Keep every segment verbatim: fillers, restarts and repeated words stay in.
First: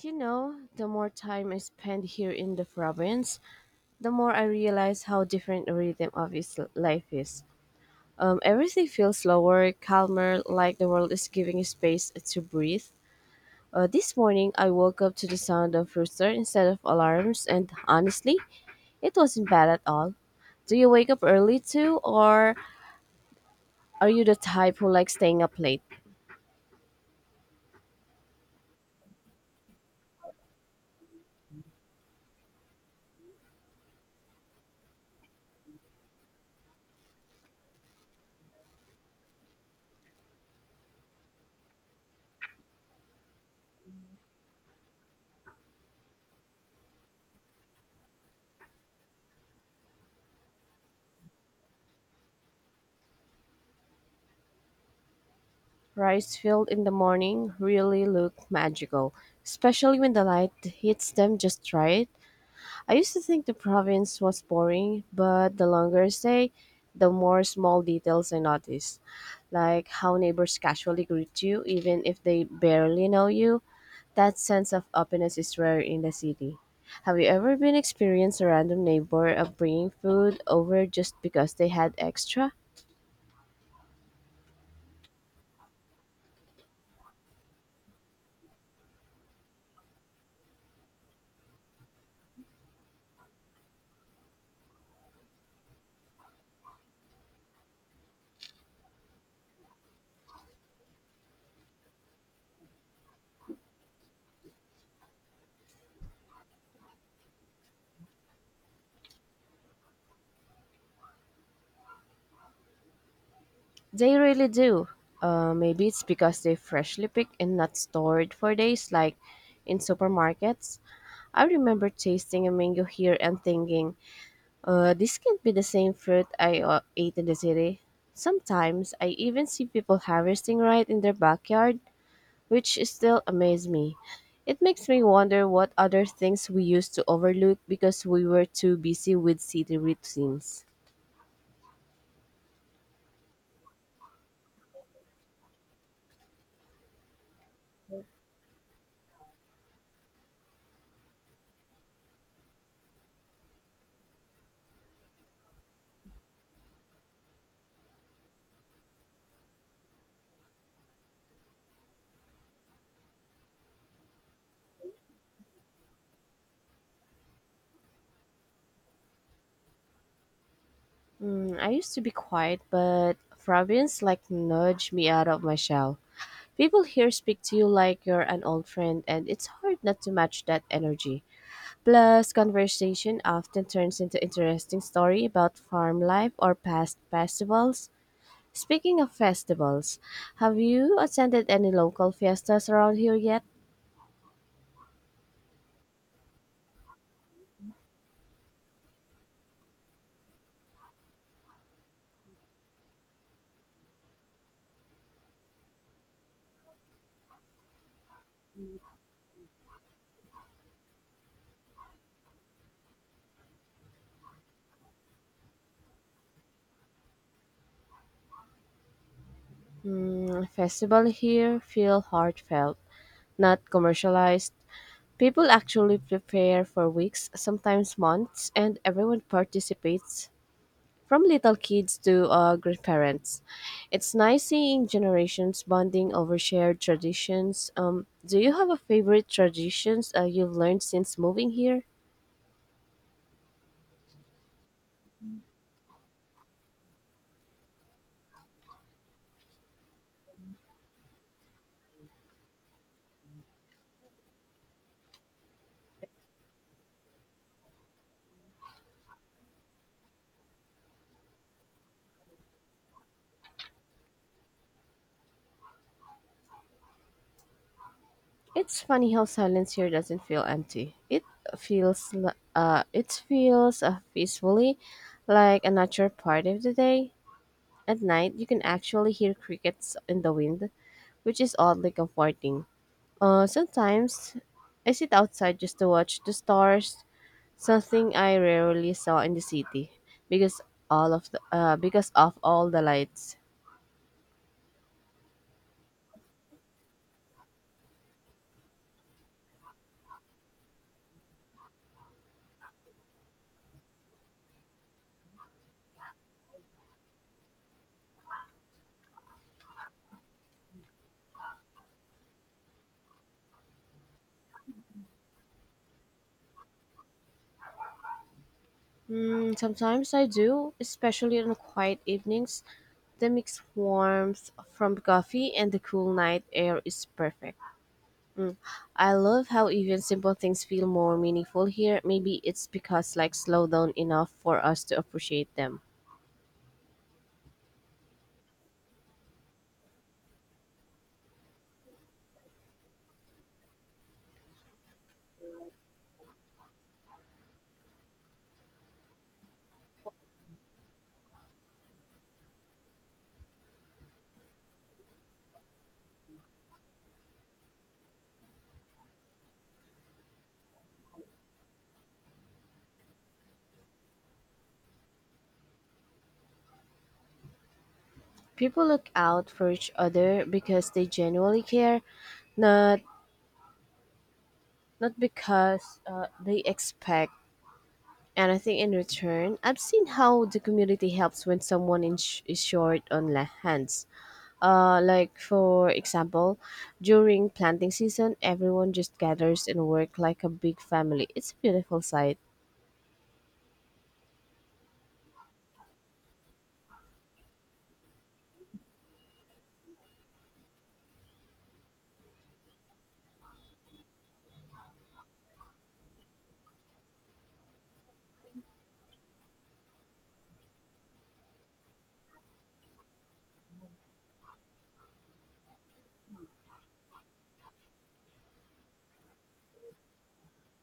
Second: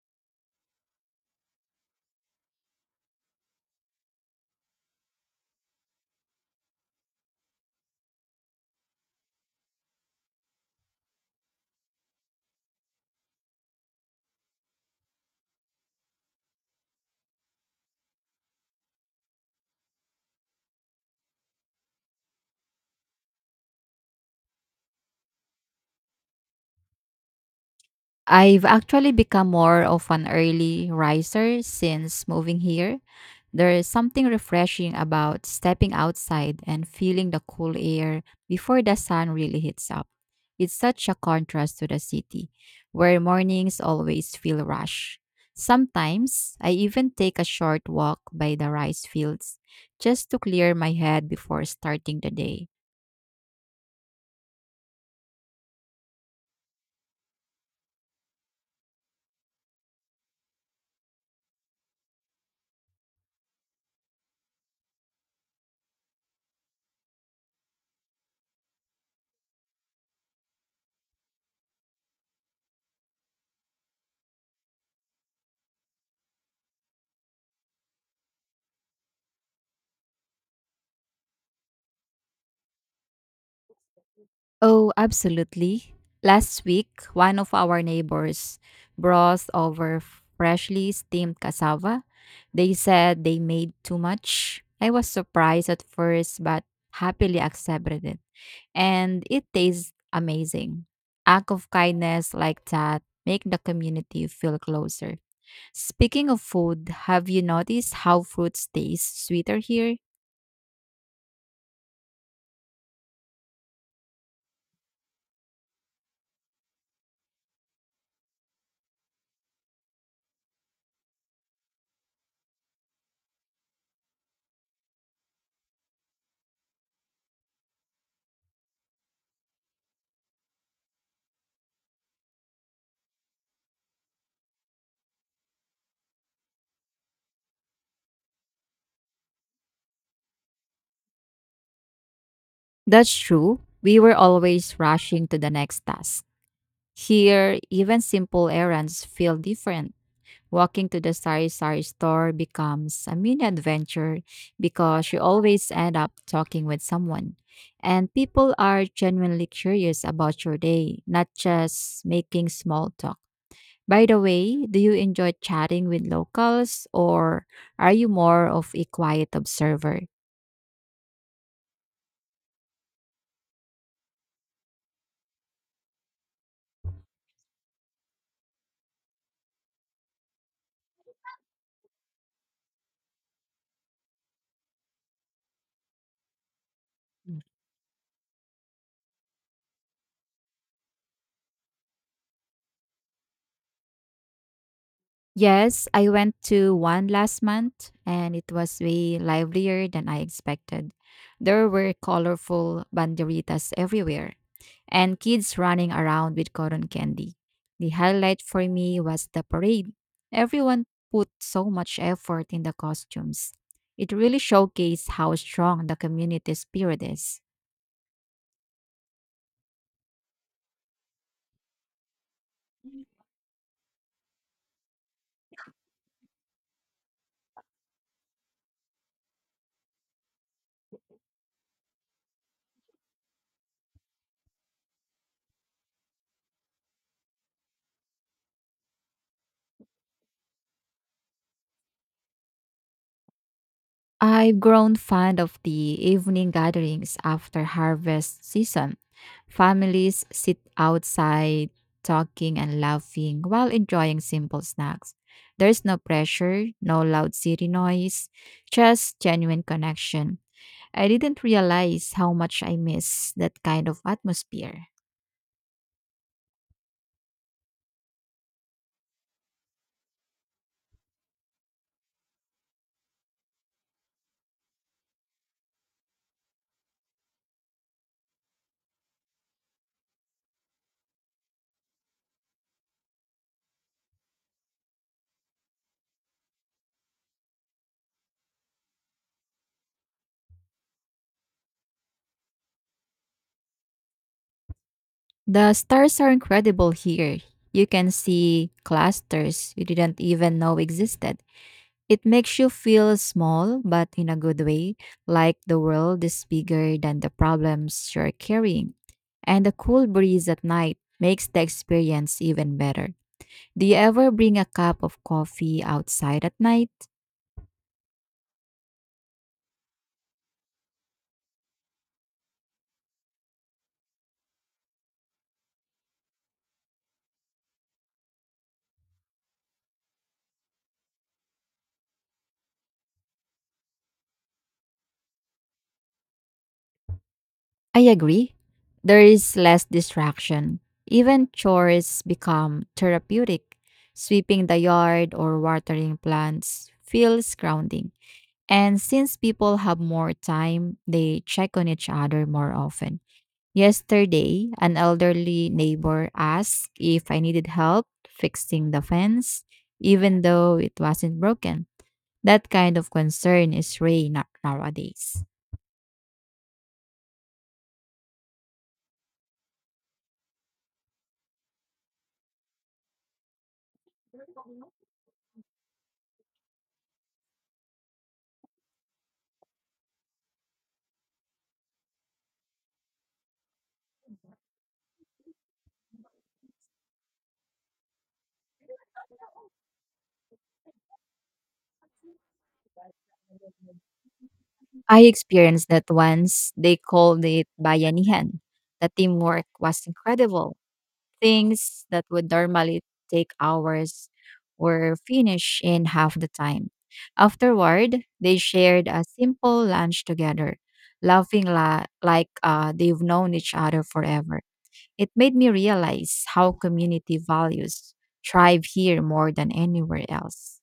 You know, the more time I spend here in the province, the more I realize how different the rhythm of his life is. Um, everything feels slower, calmer, like the world is giving space to breathe. Uh, this morning, I woke up to the sound of rooster instead of alarms, and honestly, it wasn't bad at all. Do you wake up early too, or are you the type who likes staying up late? I've actually become more of an early riser since moving here. There is something refreshing about stepping outside and feeling the cool air before the sun really hits up. It's such a contrast to the city, where mornings always feel rush. Sometimes I even take a short walk by the rice fields just to clear my head before starting the day. Rice fields in the morning really look magical, especially when the light hits them just right. I used to think the province was boring, but the longer I stay, the more small details I notice, like how neighbors casually greet you even if they barely know you. That sense of openness is rare in the city. Have you ever been experienced a random neighbor of bringing food over just because they had extra? Oh, absolutely. Last week, one of our neighbors brought over freshly steamed cassava. They said they made too much. I was surprised at first, but happily accepted it. And it tastes amazing. Act of kindness like that make the community feel closer. Speaking of food, have you noticed how fruits taste sweeter here? They really do. Uh, maybe it's because they freshly picked and not stored for days, like in supermarkets. I remember tasting a mango here and thinking, uh, this can't be the same fruit I uh, ate in the city. Sometimes I even see people harvesting right in their backyard, which still amazes me. It makes me wonder what other things we used to overlook because we were too busy with city routines. That's true. We were always rushing to the next task. Here, even simple errands feel different. Walking to the Sari Sari store becomes a mini adventure because you always end up talking with someone. And people are genuinely curious about your day, not just making small talk. By the way, do you enjoy chatting with locals or are you more of a quiet observer? Mm, I used to be quiet, but Fabians like nudge me out of my shell. People here speak to you like you're an old friend, and it's hard not to match that energy. Plus, conversation often turns into interesting story about farm life or past Mm. festivals. Speaking of festivals, have you attended any local fiestas around here yet? Yes, I went to one last month and it was way livelier than I expected. There were colorful banderitas everywhere and kids running around with cotton candy. The highlight for me was the parade. Everyone put so much effort in the costumes. It really showcased how strong the community spirit is. Mm, festival here feel heartfelt, not commercialized. People actually prepare for weeks, sometimes months, and everyone participates, from little kids to uh, grandparents. It's nice seeing generations bonding over shared traditions. Um, do you have a favorite traditions uh, you've learned since moving here? I've grown fond of the evening gatherings after harvest season. Families sit outside talking and laughing while enjoying simple snacks. There's no pressure, no loud city noise, just genuine connection. I didn't realize how much I miss that kind of atmosphere. It's funny how silence here doesn't feel empty. It feels li- uh, it feels uh, peacefully, like a natural part of the day. At night, you can actually hear crickets in the wind, which is oddly comforting. Uh, sometimes I sit outside just to watch the stars, something I rarely saw in the city because all of the uh, because of all the lights. The stars are incredible here. You can see clusters you didn't even know existed. It makes you feel small, but in a good way, like the world is bigger than the problems you're carrying. And the cool breeze at night makes the experience even better. Do you ever bring a cup of coffee outside at night? Hmm, sometimes I do, especially on quiet evenings. The mix warmth from coffee and the cool night air is perfect. Mm, I love how even simple things feel more meaningful here. Maybe it's because like slow down enough for us to appreciate them. I agree. There is less distraction. Even chores become therapeutic. Sweeping the yard or watering plants feels grounding. And since people have more time, they check on each other more often. Yesterday, an elderly neighbor asked if I needed help fixing the fence, even though it wasn't broken. That kind of concern is rare na- nowadays. People look out for each other because they genuinely care, not not because uh, they expect. And I think in return, I've seen how the community helps when someone in sh- is short on la- hands. Uh, like for example, during planting season, everyone just gathers and work like a big family. It's a beautiful sight. I experienced that once. They called it bayanihan. The teamwork was incredible. Things that would normally take hours were finished in half the time. Afterward, they shared a simple lunch together, laughing la- like uh, they've known each other forever. It made me realize how community values thrive here more than anywhere else.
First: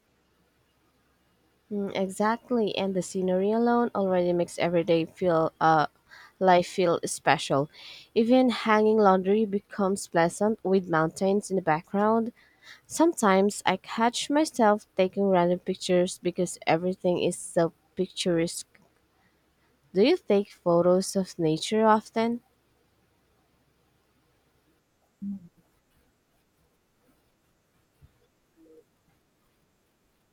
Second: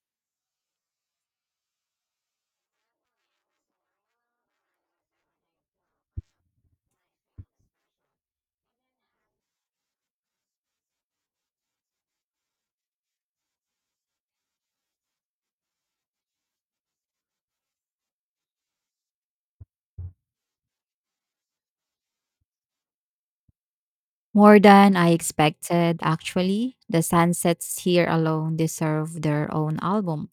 Mm, exactly, and the scenery alone already makes every day feel uh life feel special. Even hanging laundry becomes pleasant with mountains in the background. Sometimes I catch myself taking random pictures because everything is so picturesque. Do you take photos of nature often? More than I expected, actually. The sunsets here alone deserve their own album.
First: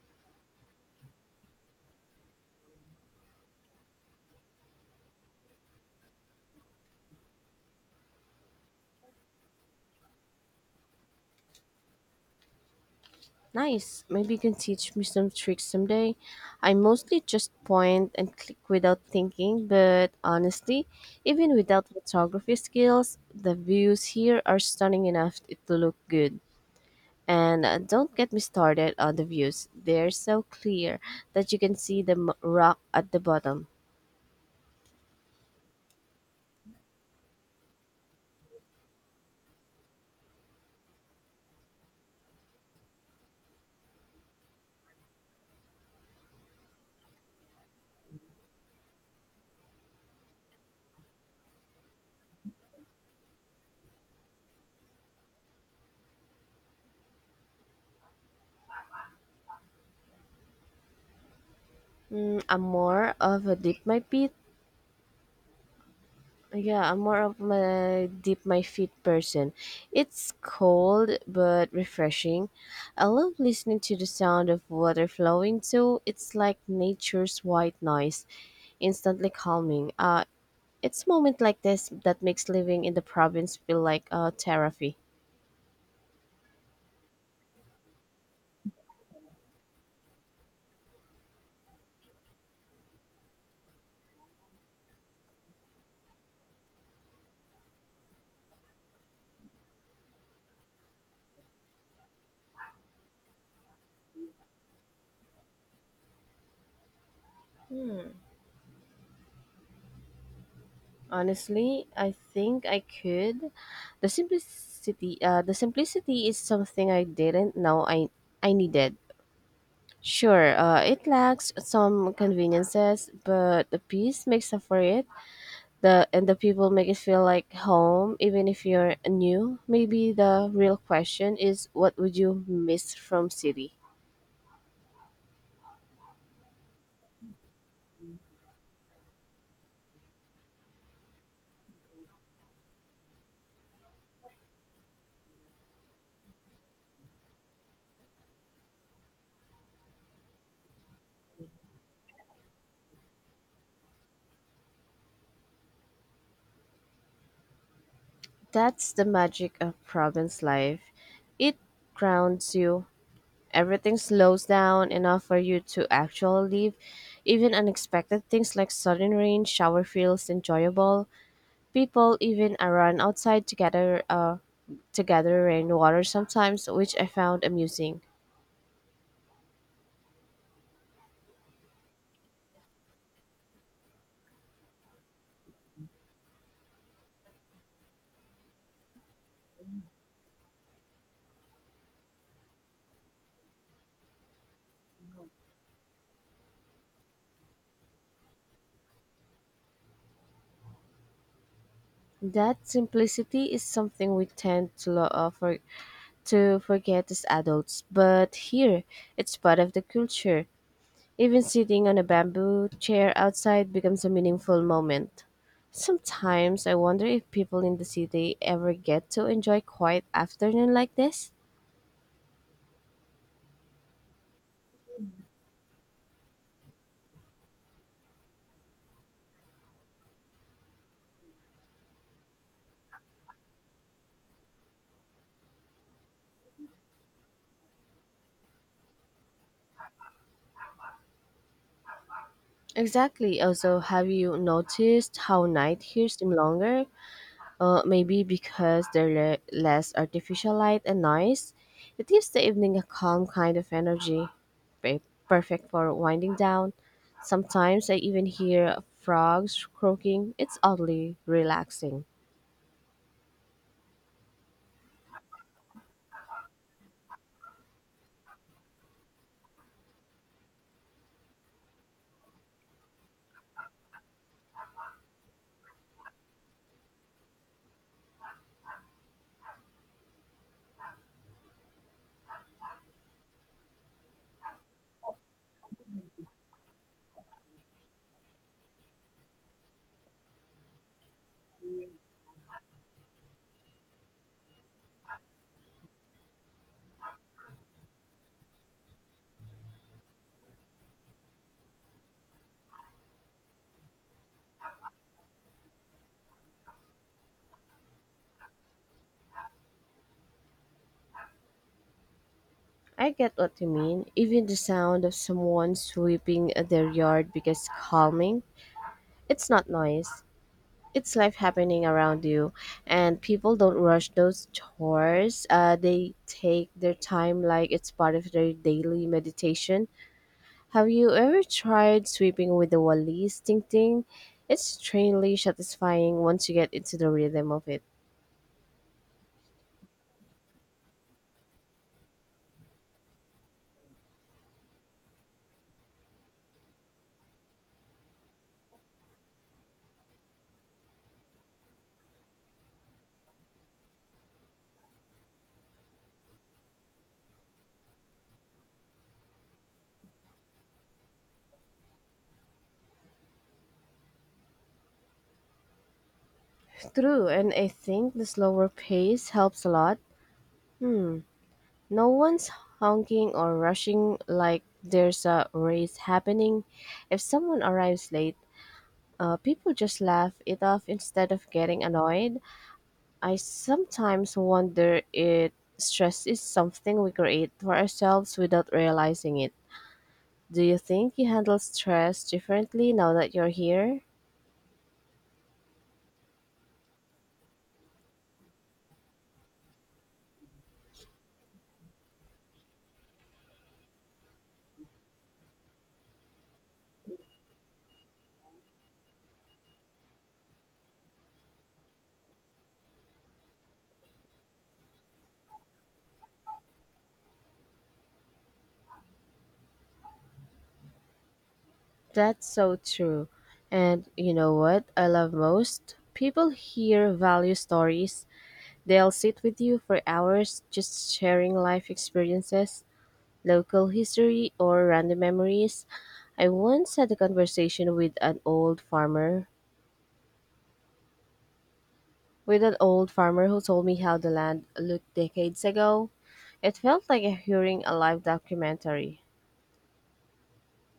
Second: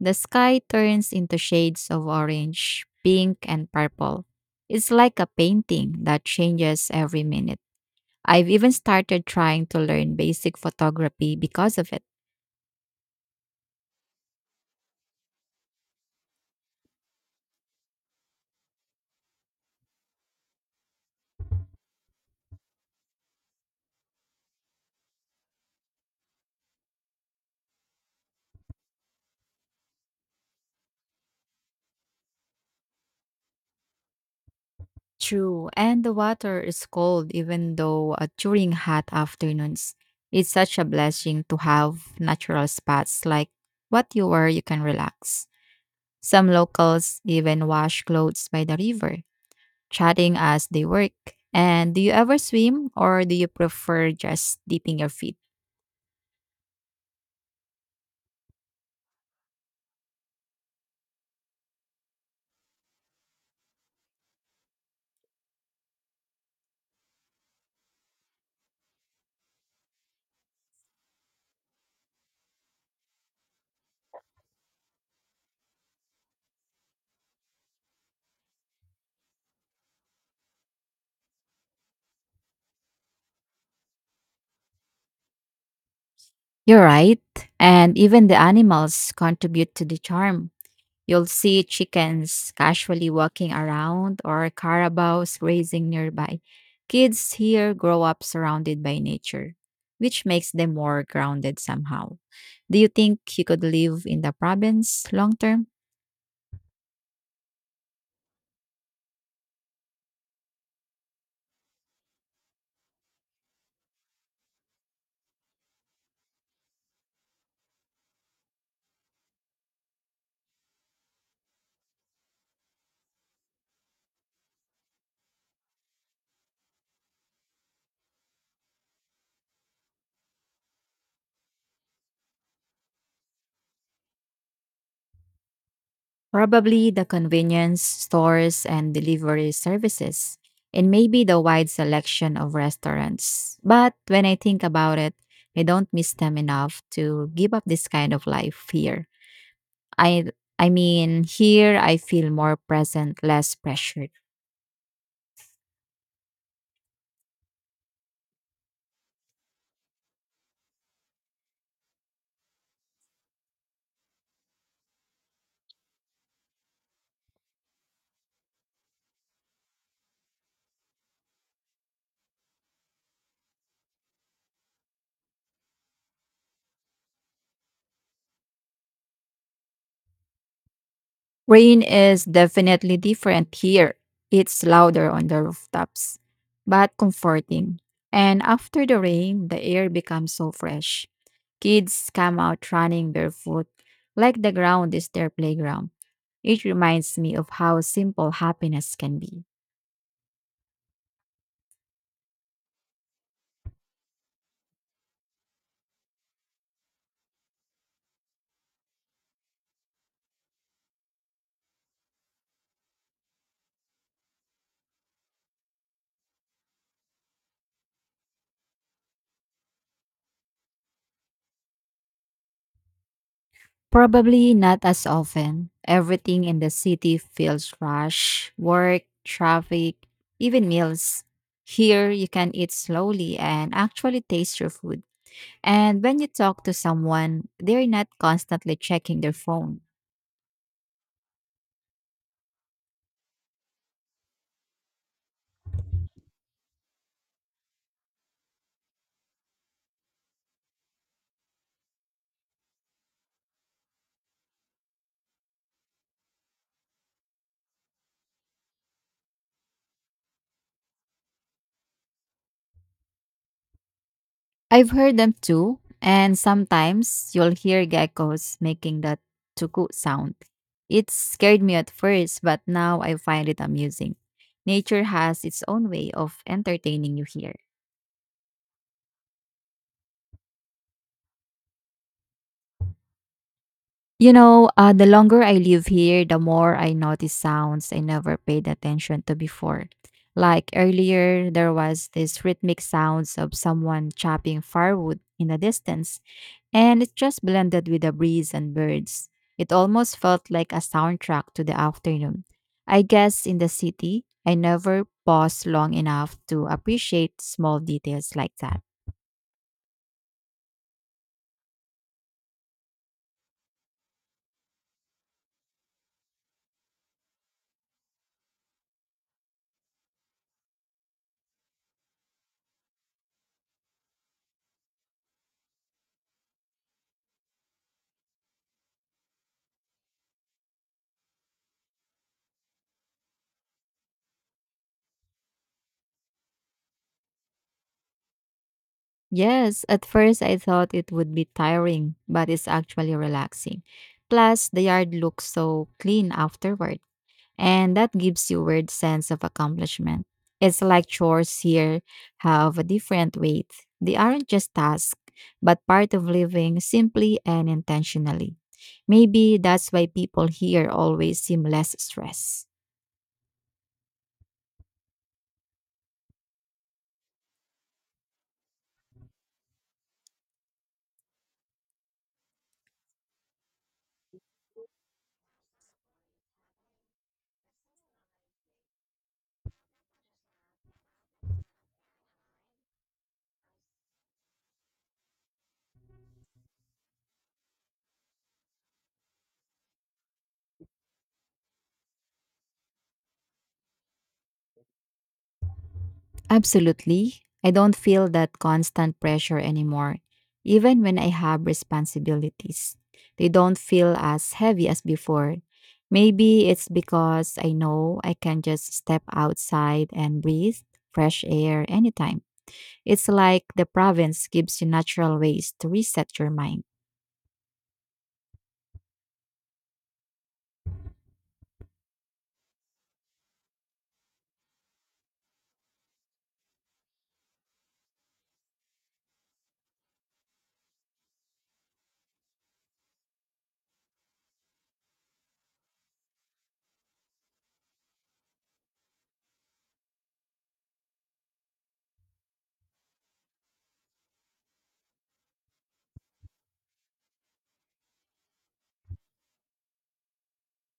The sky turns into shades of orange, pink, and purple. It's like a painting that changes every minute. I've even started trying to learn basic photography because of it. Nice. Maybe you can teach me some tricks someday. I mostly just point and click without thinking, but honestly, even without photography skills, the views here are stunning enough to look good. And uh, don't get me started on the views. They're so clear that you can see the m- rock at the bottom. True, and the water is cold even though uh, during hot afternoons. It's such a blessing to have natural spots like what you were you can relax. Some locals even wash clothes by the river, chatting as they work. And do you ever swim, or do you prefer just dipping your feet? Mm, I'm more of a dip my feet. Yeah, I'm more of a dip my feet person. It's cold but refreshing. I love listening to the sound of water flowing too. It's like nature's white noise, instantly calming. Uh, it's moment like this that makes living in the province feel like uh, therapy. You're right. And even the animals contribute to the charm. You'll see chickens casually walking around or carabaos grazing nearby. Kids here grow up surrounded by nature, which makes them more grounded somehow. Do you think you could live in the province long term? Hmm. Honestly, I think I could. The simplicity, uh, the simplicity is something I didn't know I I needed. Sure, uh, it lacks some conveniences, but the peace makes up for it. The and the people make it feel like home, even if you're new. Maybe the real question is, what would you miss from city? Probably the convenience stores and delivery services, and maybe the wide selection of restaurants. But when I think about it, I don't miss them enough to give up this kind of life here. I I mean, here I feel more present, less pressured. That's the magic of province life. It grounds you. Everything slows down enough for you to actually leave. Even unexpected things like sudden rain, shower feels enjoyable. People even run outside together. Uh, together rainwater sometimes, which I found amusing. Rain is definitely different here. It's louder on the rooftops, but comforting. And after the rain, the air becomes so fresh. Kids come out running barefoot, like the ground is their playground. It reminds me of how simple happiness can be. That simplicity is something we tend to lo- uh, for- to forget as adults, but here it's part of the culture. Even sitting on a bamboo chair outside becomes a meaningful moment. Sometimes I wonder if people in the city ever get to enjoy quiet afternoon like this. Probably not as often. Everything in the city feels rush work, traffic, even meals. Here, you can eat slowly and actually taste your food. And when you talk to someone, they're not constantly checking their phone. Exactly. Also, have you noticed how night here seem longer? Uh, maybe because they're le- less artificial light and noise. It gives the evening a calm kind of energy, pe- perfect for winding down. Sometimes I even hear frogs croaking. It's oddly relaxing. I've heard them too, and sometimes you'll hear geckos making that tuku sound. It scared me at first, but now I find it amusing. Nature has its own way of entertaining you here. You know, uh, the longer I live here, the more I notice sounds I never paid attention to before. Like earlier, there was this rhythmic sounds of someone chopping firewood in the distance, and it just blended with the breeze and birds. It almost felt like a soundtrack to the afternoon. I guess in the city, I never pause long enough to appreciate small details like that. I get what you mean. Even the sound of someone sweeping their yard becomes calming. It's not noise, it's life happening around you, and people don't rush those chores. Uh, they take their time like it's part of their daily meditation. Have you ever tried sweeping with the wallis ting ting? It's strangely satisfying once you get into the rhythm of it. Yes, at first I thought it would be tiring, but it's actually relaxing. Plus, the yard looks so clean afterward, and that gives you weird sense of accomplishment. It's like chores here have a different weight. They aren't just tasks, but part of living simply and intentionally. Maybe that's why people here always seem less stressed. True, and I think the slower pace helps a lot. Hmm, no one's honking or rushing like there's a race happening. If someone arrives late, Uh, people just laugh it off instead of getting annoyed. I sometimes wonder if stress is something we create for ourselves without realizing it. Do you think you handle stress differently now that you're here? Absolutely. I don't feel that constant pressure anymore, even when I have responsibilities. They don't feel as heavy as before. Maybe it's because I know I can just step outside and breathe fresh air anytime. It's like the province gives you natural ways to reset your mind. That's so true. And you know what I love most? People here value stories. They'll sit with you for hours just sharing life experiences, local history, or random memories. I once had a conversation with an old farmer, with an old farmer who told me how the land looked decades ago. It felt like hearing a live documentary.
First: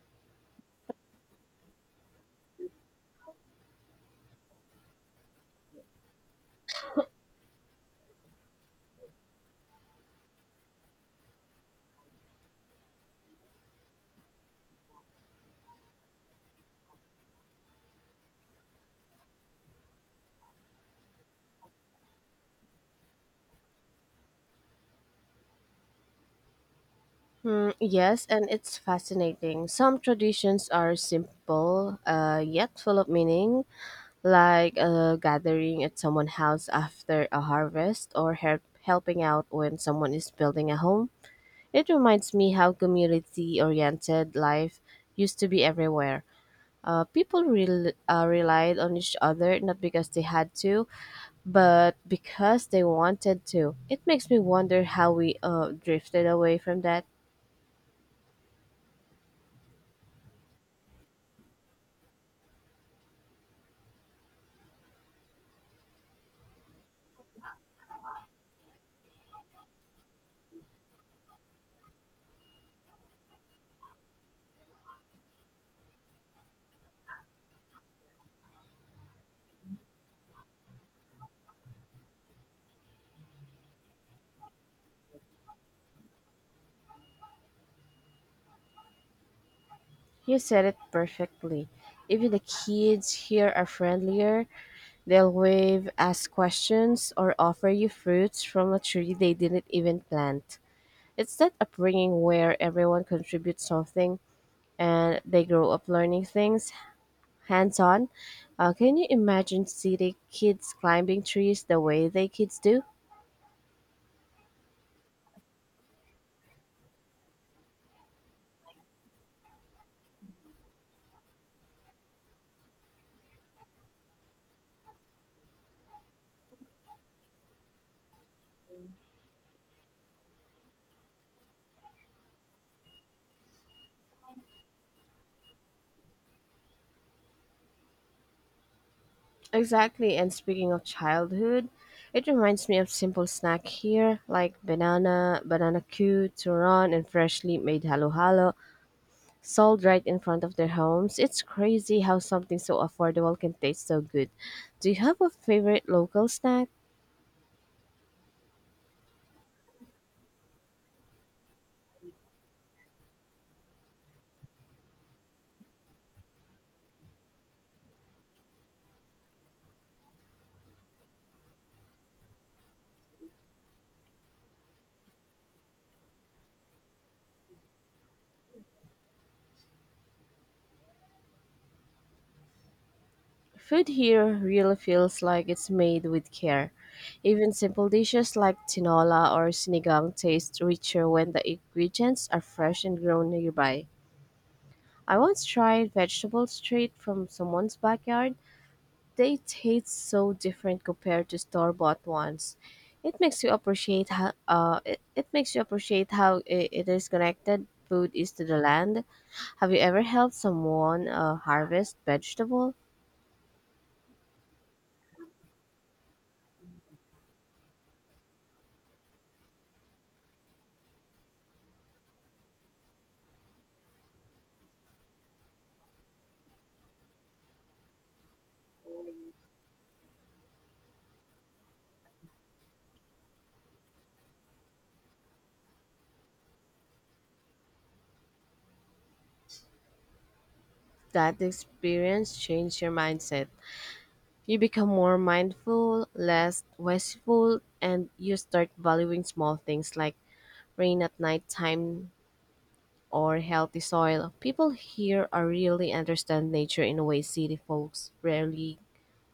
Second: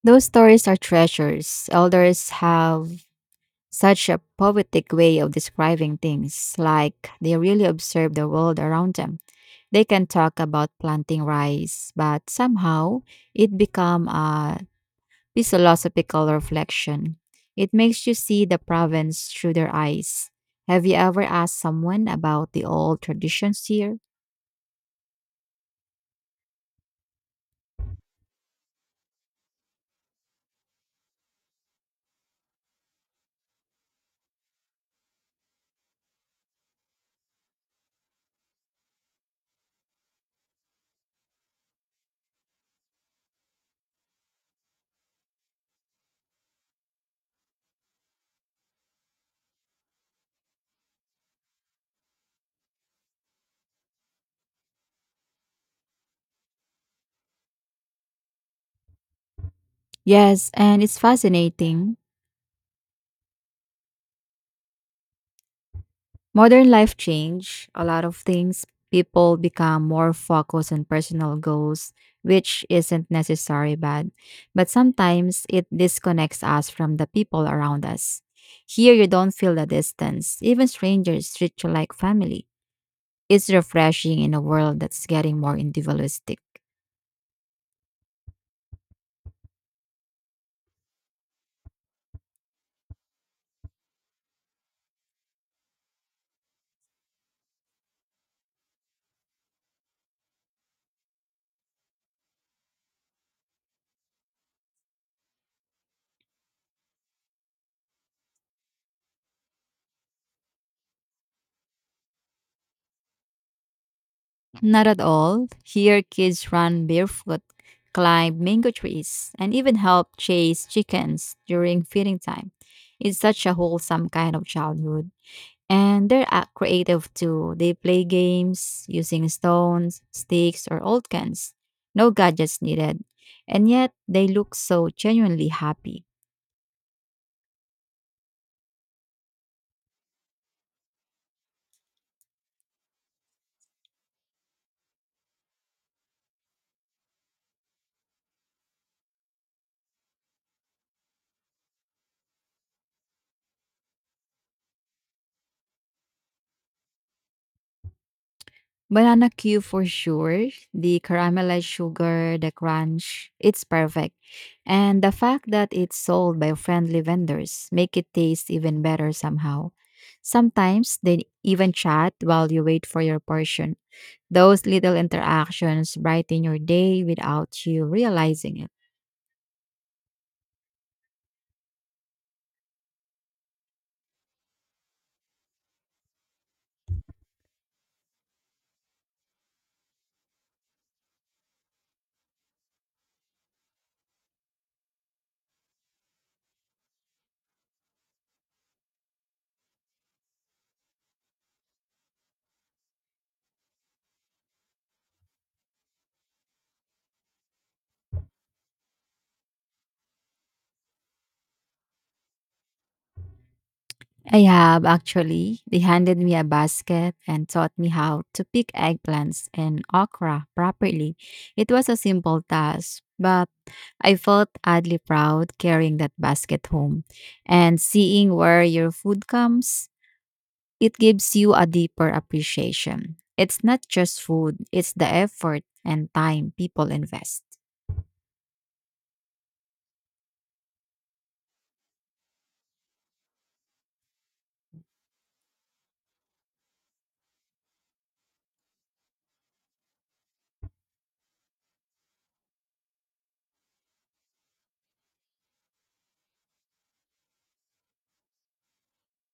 Those stories are treasures. Elders have such a poetic way of describing things, like they really observe the world around them. They can talk about planting rice, but somehow it become a philosophical reflection. It makes you see the province through their eyes. Have you ever asked someone about the old traditions here? Hmm, yes, and it's fascinating. Some traditions are simple, uh, yet full of meaning, like uh, gathering at someone's house after a harvest or help, helping out when someone is building a home. It reminds me how community oriented life used to be everywhere. Uh, people rel uh, relied on each other not because they had to, but because they wanted to. It makes me wonder how we uh, drifted away from that. Yes, and it's fascinating. Modern life change a lot of things. People become more focused on personal goals, which isn't necessarily bad, but sometimes it disconnects us from the people around us. Here, you don't feel the distance. Even strangers treat you like family. It's refreshing in a world that's getting more individualistic. You said it perfectly. Even the kids here are friendlier. They'll wave, ask questions, or offer you fruits from a tree they didn't even plant. It's that upbringing where everyone contributes something and they grow up learning things hands on. Uh, can you imagine city kids climbing trees the way they kids do? Not at all. Here, kids run barefoot, climb mango trees, and even help chase chickens during feeding time. It's such a wholesome kind of childhood. And they're ac- creative too. They play games using stones, sticks, or old cans. No gadgets needed. And yet, they look so genuinely happy. Exactly. And speaking of childhood, it reminds me of simple snack here like banana, banana cue, turon, and freshly made halo halo sold right in front of their homes. It's crazy how something so affordable can taste so good. Do you have a favorite local snack? Banana Q for sure. The caramelized sugar, the crunch, it's perfect. And the fact that it's sold by friendly vendors make it taste even better somehow. Sometimes they even chat while you wait for your portion. Those little interactions brighten your day without you realizing it. Food here really feels like it's made with care. Even simple dishes like tinola or sinigang taste richer when the ingredients are fresh and grown nearby. I once tried vegetable street from someone's backyard. They taste so different compared to store-bought ones. It makes you appreciate how uh, it, it makes you appreciate how I it is connected food is to the land. Have you ever helped someone uh, harvest vegetable? I have actually. They handed me a basket and taught me how to pick eggplants and okra properly. It was a simple task, but I felt oddly proud carrying that basket home and seeing where your food comes. It gives you a deeper appreciation. It's not just food, it's the effort and time people invest. That experience changed your mindset. You become more mindful, less wasteful, and you start valuing small things like rain at nighttime or healthy soil. People here are really understand nature in a way city folks rarely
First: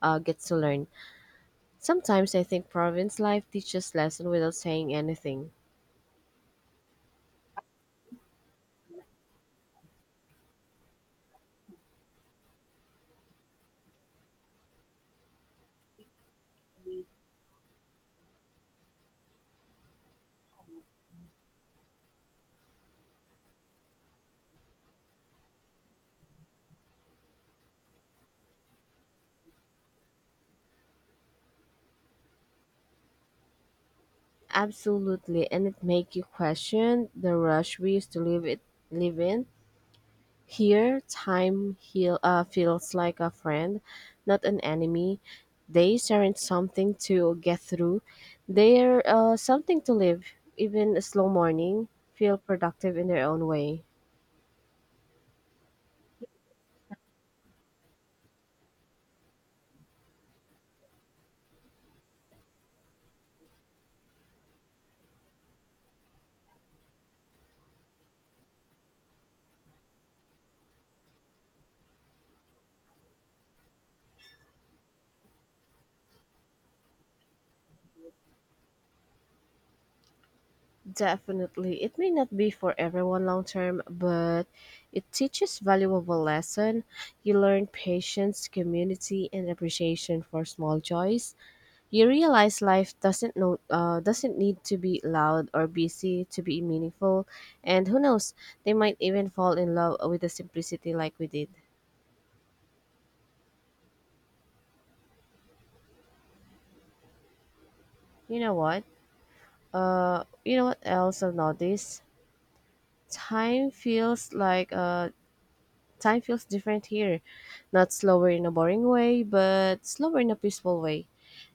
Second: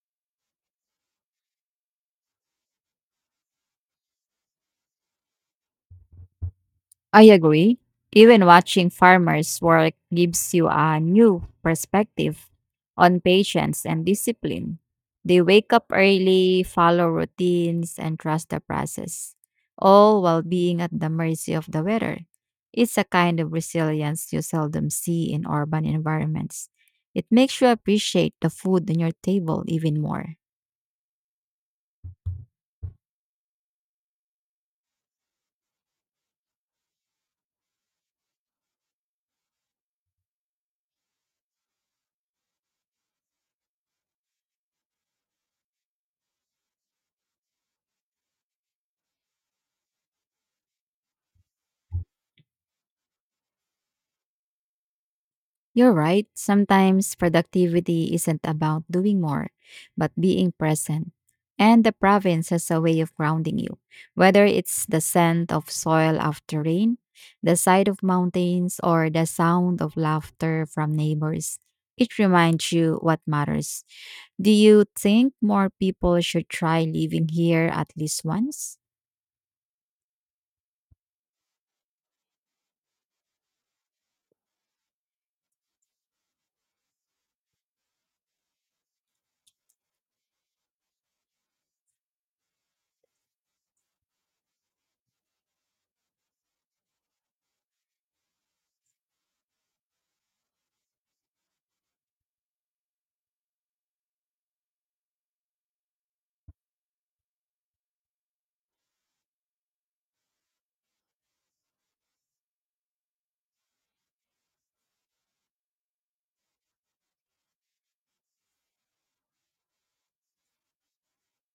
uh, get to learn. Sometimes I think province life teaches lesson without saying anything. I agree. Even watching farmers work gives you a new perspective on patience and discipline. They wake up early, follow routines, and trust the process, all while being at the mercy of the weather. It's a kind of resilience you seldom see in urban environments. It makes you appreciate the food on your table even more. Absolutely, and it make you question the rush we used to live it live in. Here, time heal, uh, feels like a friend, not an enemy. Days aren't something to get through, they're uh, something to live. Even a slow morning feel productive in their own way. You're right. Sometimes productivity isn't about doing more, but being present. And the province has a way of grounding you, whether it's the scent of soil after rain, the sight of mountains, or the sound of laughter from neighbors. It reminds you what matters. Do you think more people should try living here at least once? Definitely, it may not be for everyone long term, but it teaches valuable lesson. You learn patience, community, and appreciation for small joys. You realize life doesn't know, uh, doesn't need to be loud or busy to be meaningful, and who knows, they might even fall in love with the simplicity like we did. You know what? Uh, you know what else I've noticed? Time feels like uh, Time feels different here, not slower in a boring way, but slower in a peaceful way.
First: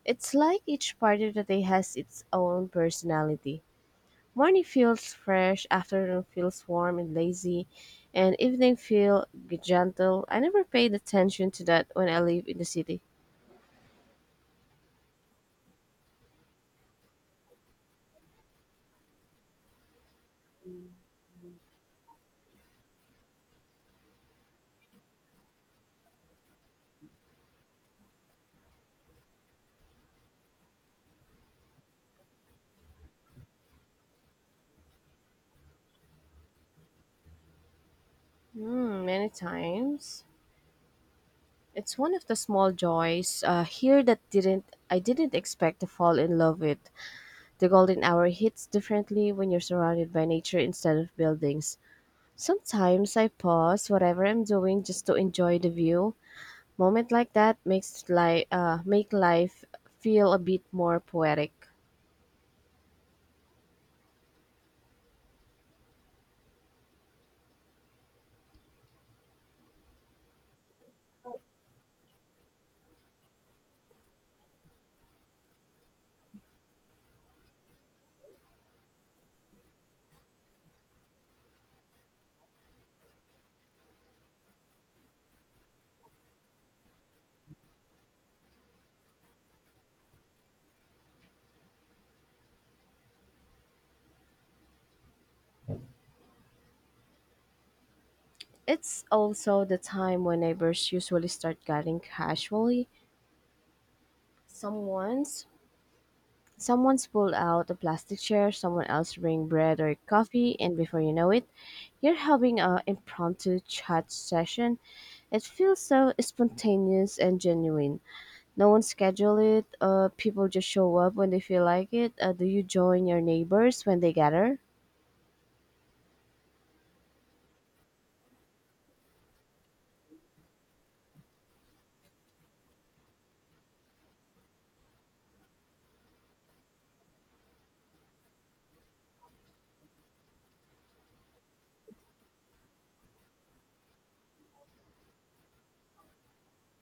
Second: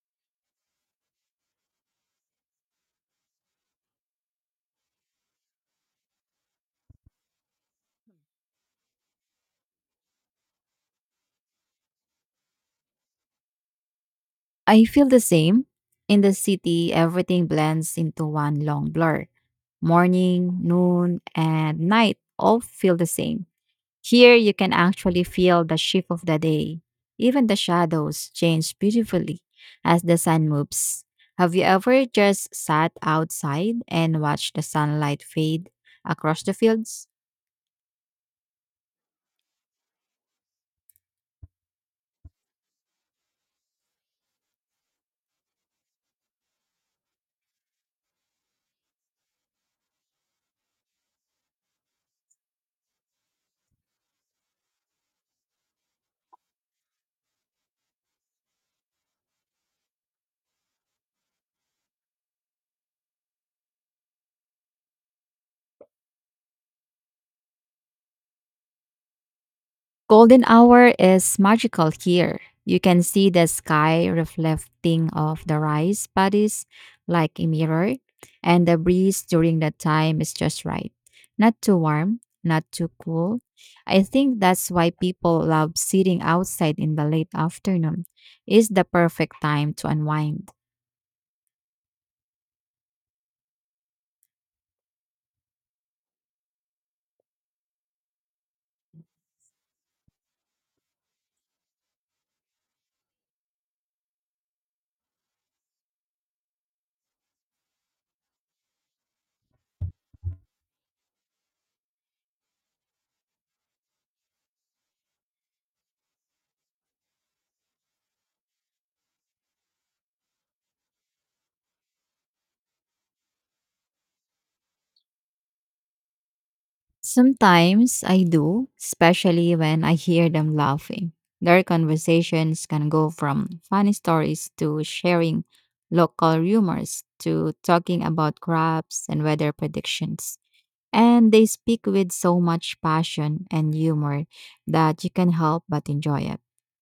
It's like each part of the day has its own personality. Morning feels fresh, afternoon feels warm and lazy, and evening feel g- gentle. I never paid attention to that when I live in the city. I feel the same. In the city, everything blends into one long blur. Morning, noon, and night all feel the same. Here you can actually feel the shift of the day. Even the shadows change beautifully as the sun moves. Have you ever just sat outside and watched the sunlight fade across the fields? Hmm, many times. It's one of the small joys uh, here that didn't I didn't expect to fall in love with. The golden hour hits differently when you're surrounded by nature instead of buildings. Sometimes I pause whatever I'm doing just to enjoy the view. Moment like that makes life uh, make life feel a bit more poetic. Golden hour is magical here. You can see the sky reflecting off the rice paddies like a mirror, and the breeze during that time is just right. Not too warm, not too cool. I think that's why people love sitting outside in the late afternoon. It's the perfect time to unwind. It's also the time when neighbors usually start chatting casually. Someone's someone's pull out a plastic chair, someone else bring bread or coffee, and before you know it, you're having a impromptu chat session. It feels so spontaneous and genuine. No one schedule it. Uh, people just show up when they feel like it. Uh, do you join your neighbors when they gather? Sometimes I do, especially when I hear them laughing. Their conversations can go from funny stories to sharing local rumors to talking about crops and weather predictions. And they speak with so much passion and humor that you can help but enjoy it.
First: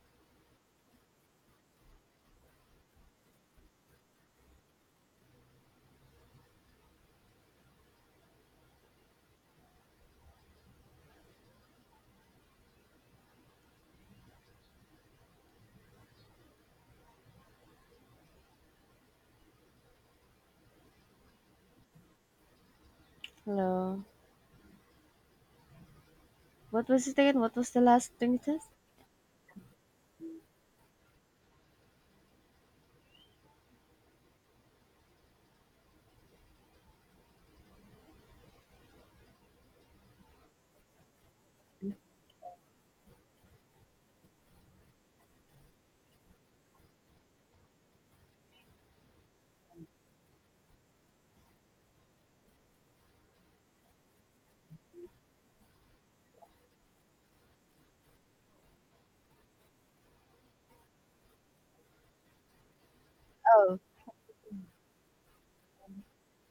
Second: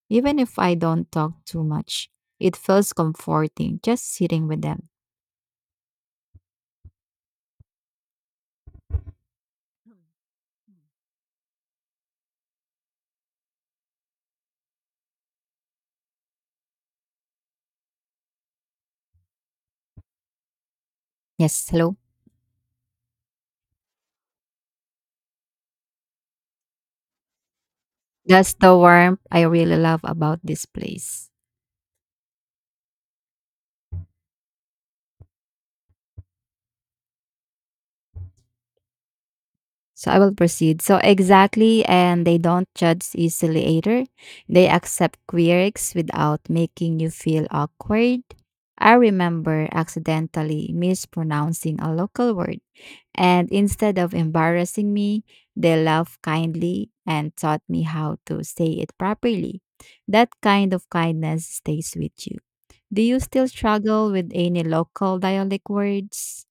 Even if I don't talk too much, it feels comforting just sitting with them. Yes, hello. Hello. What was it again? What was the last thing it That's says? the warmth I really love about this place. So I will proceed. So exactly, and they don't judge easily either. They accept quirks without making you feel awkward. I remember accidentally mispronouncing a local word, and instead of embarrassing me, they laughed kindly and taught me how to say it properly. That kind of kindness stays with you. Do you still Oh, struggle with any local dialect words?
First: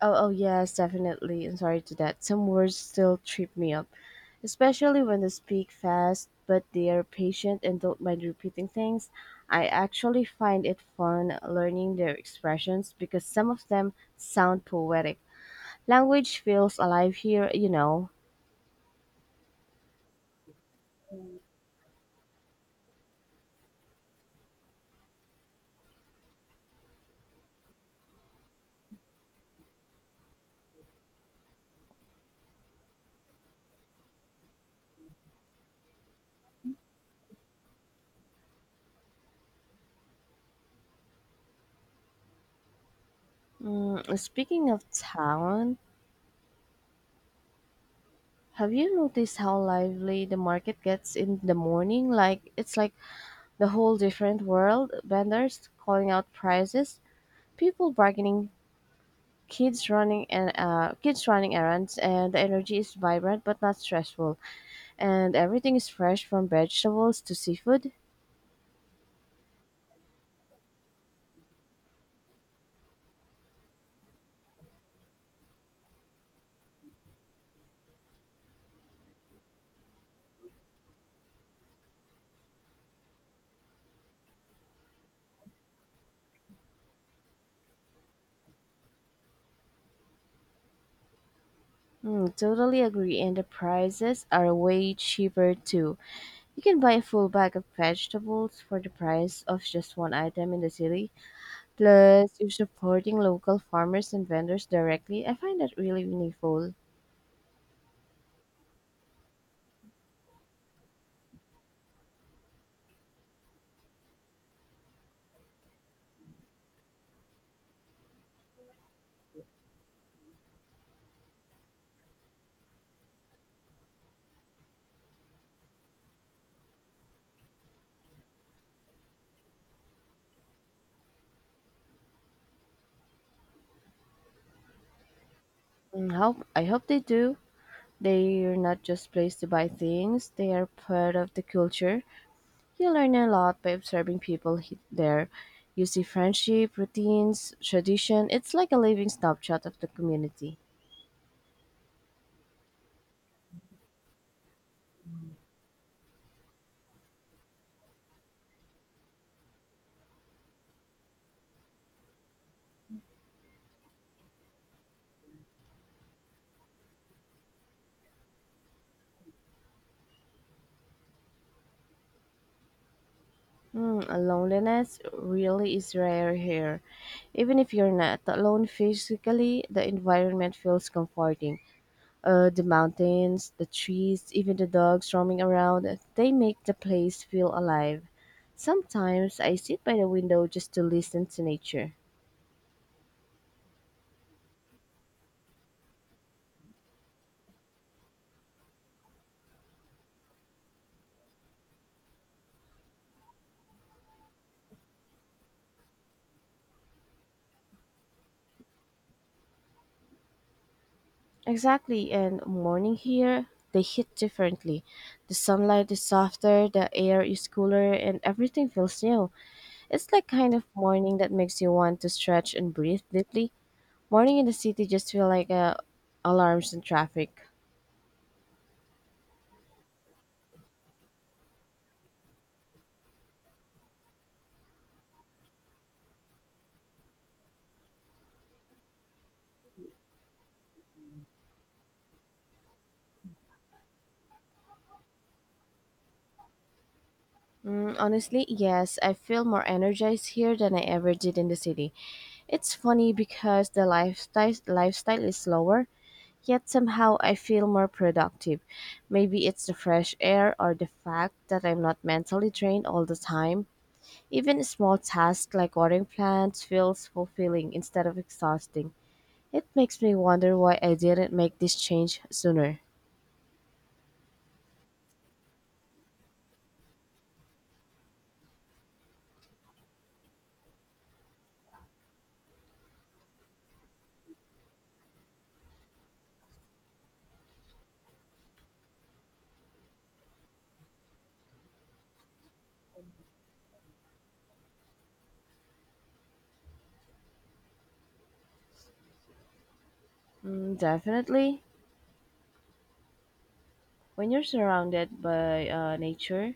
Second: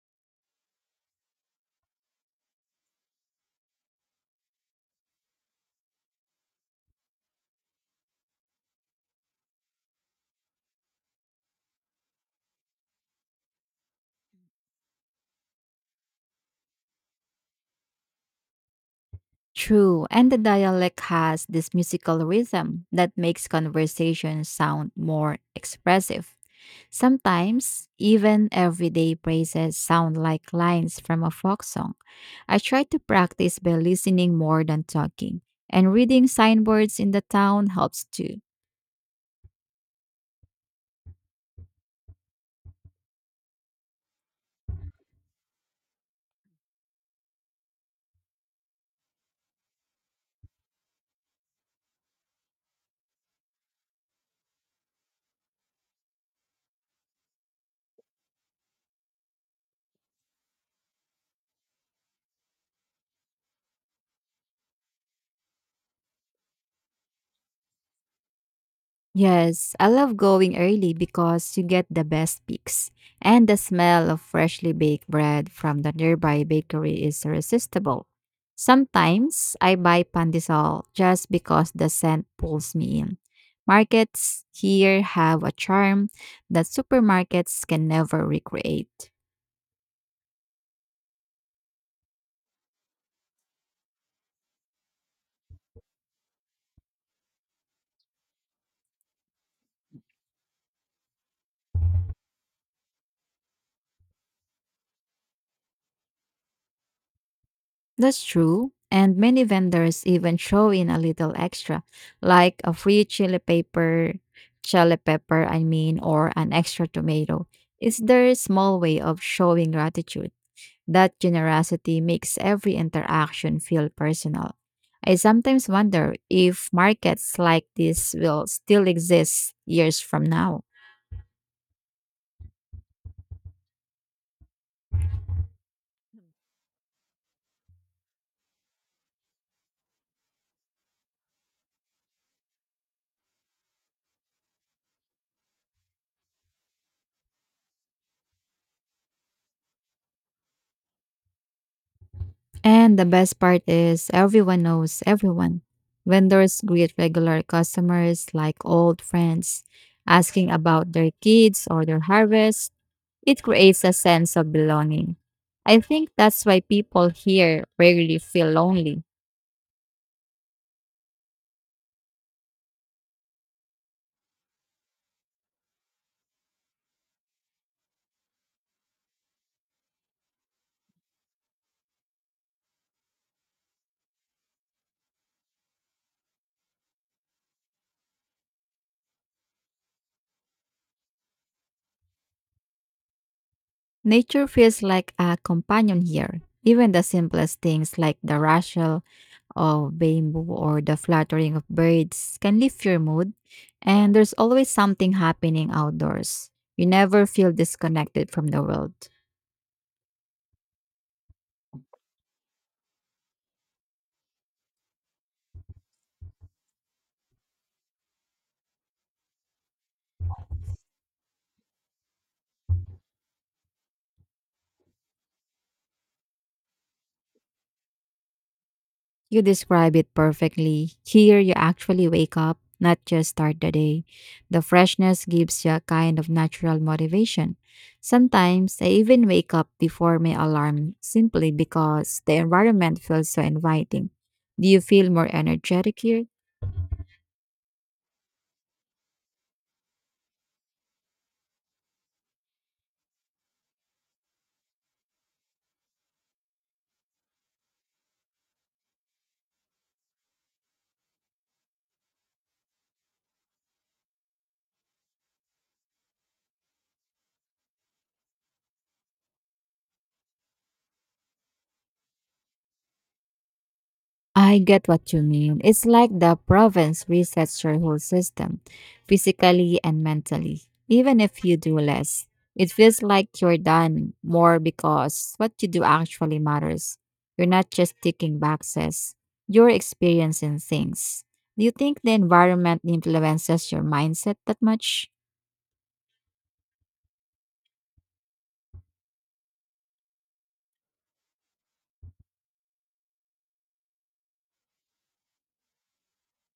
Oh, oh yes, definitely. I'm sorry to that. Some words still trip me up, especially when they speak fast, but they are patient and don't mind repeating things. I actually find it fun learning their expressions because some of them sound poetic. Language feels alive here, you know. True, and the dialect has this musical rhythm that makes conversations sound more expressive. Sometimes, even everyday praises sound like lines from a folk song. I try to practice by listening more than talking, and reading signboards in the town helps too. Mm, speaking of town, have you noticed how lively the market gets in the morning? Like it's like the whole different world. Vendors calling out prices, people bargaining, kids running and uh, kids running errands, and the energy is vibrant but not stressful, and everything is fresh from vegetables to seafood. Yes, I love going early because you get the best peaks, and the smell of freshly baked bread from the nearby bakery is irresistible. Sometimes I buy pandesal just because the scent pulls me in. Markets here have a charm that supermarkets can never recreate. Hmm, totally agree, and the prices are way cheaper too. You can buy a full bag of vegetables for the price of just one item in the city. Plus you're supporting local farmers and vendors directly. I find that really meaningful. That's true. And many vendors even throw in a little extra, like a free chili pepper, chili pepper, I mean, or an extra tomato. It's their small way of showing gratitude. That generosity makes every interaction feel personal. I sometimes wonder if markets like this will still exist years from now. Mm, hope I hope they do. They're not just place to buy things, they are part of the culture. You learn a lot by observing people he- there. You see friendship, routines, tradition. It's like a living snapshot of the community. And the best part is everyone knows everyone. Vendors greet regular customers like old friends, asking about their kids or their harvest. It creates a sense of belonging. I think that's why people here rarely feel lonely. Hmm, loneliness really is rare here. Even if you're not alone physically, the environment feels comforting. Uh, the mountains, the trees, even the dogs roaming around, they make the place feel alive. Sometimes I sit by the window just to listen to nature. Nature feels like a companion here. Even the simplest things like the rustle of bamboo or the fluttering of birds can lift your mood, and there's always something happening outdoors. You never feel disconnected from the world. Exactly, and morning here, they hit differently. The sunlight is softer, the air is cooler, and everything feels new. It's like kind of morning that makes you want to stretch and breathe deeply. Morning in the city just feel like uh, alarms and traffic. You describe it perfectly. Here, you actually wake up, not just start the day. The freshness gives you a kind of natural motivation. Sometimes I even wake up before my alarm simply because the environment feels so inviting. Do you feel more energetic here? Mm, honestly, yes, I feel more energized here than I ever did in the city. It's funny because the lifestyle lifestyle is slower, yet somehow I feel more productive. Maybe it's the fresh air or the fact that I'm not mentally drained all the time. Even small tasks like watering plants feels fulfilling instead of exhausting. It makes me wonder why I didn't make this change sooner. I get what you mean. It's like the province resets your whole system, physically and mentally. Even if you do less, it feels like you're done more because what you do actually matters. You're not just ticking boxes, you're experiencing things. Do you think the environment influences your mindset that much? Mm, definitely. When you're surrounded by uh, nature,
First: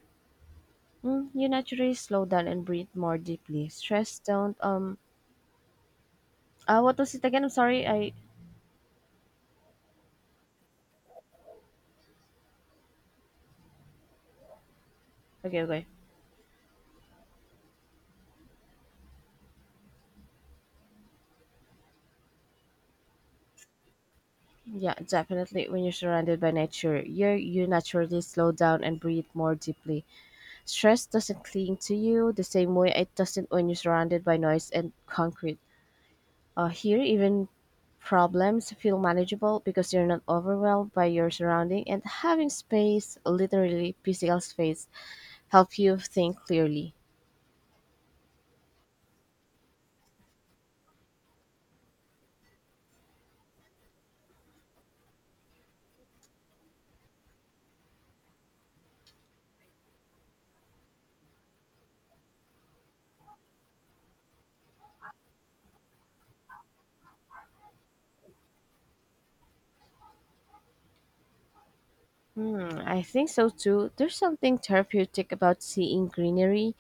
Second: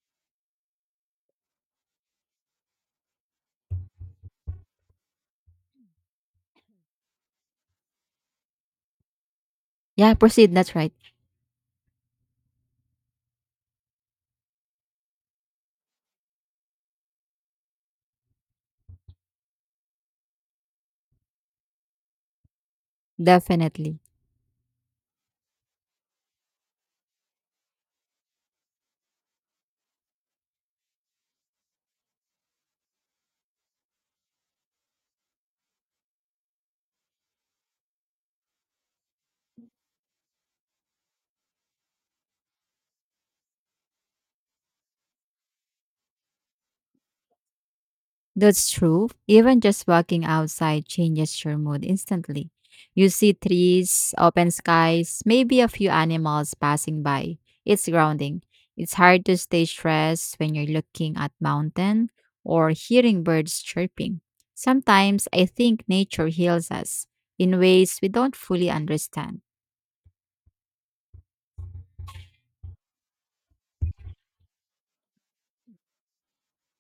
mm, you naturally slow down and breathe more deeply. Stress don't um uh what was it again? I'm sorry. I Yeah, proceed. That's right. Okay, okay. Definitely. Yeah, definitely. When you're surrounded by nature, you you naturally slow down and breathe more deeply. Stress doesn't cling to you the same way it doesn't when you're surrounded by noise and concrete. Uh, here, even problems feel manageable because you're not overwhelmed by your surrounding, and having space, literally physical space, help you think clearly. That's true. Even just walking outside changes your mood instantly. You see trees, open skies, maybe a few animals passing by. It's grounding. It's hard to stay stressed when you're looking at mountain or hearing birds chirping. Sometimes I think nature heals us in ways we don't fully understand. Hmm, I think so too. There's something therapeutic about seeing greenery.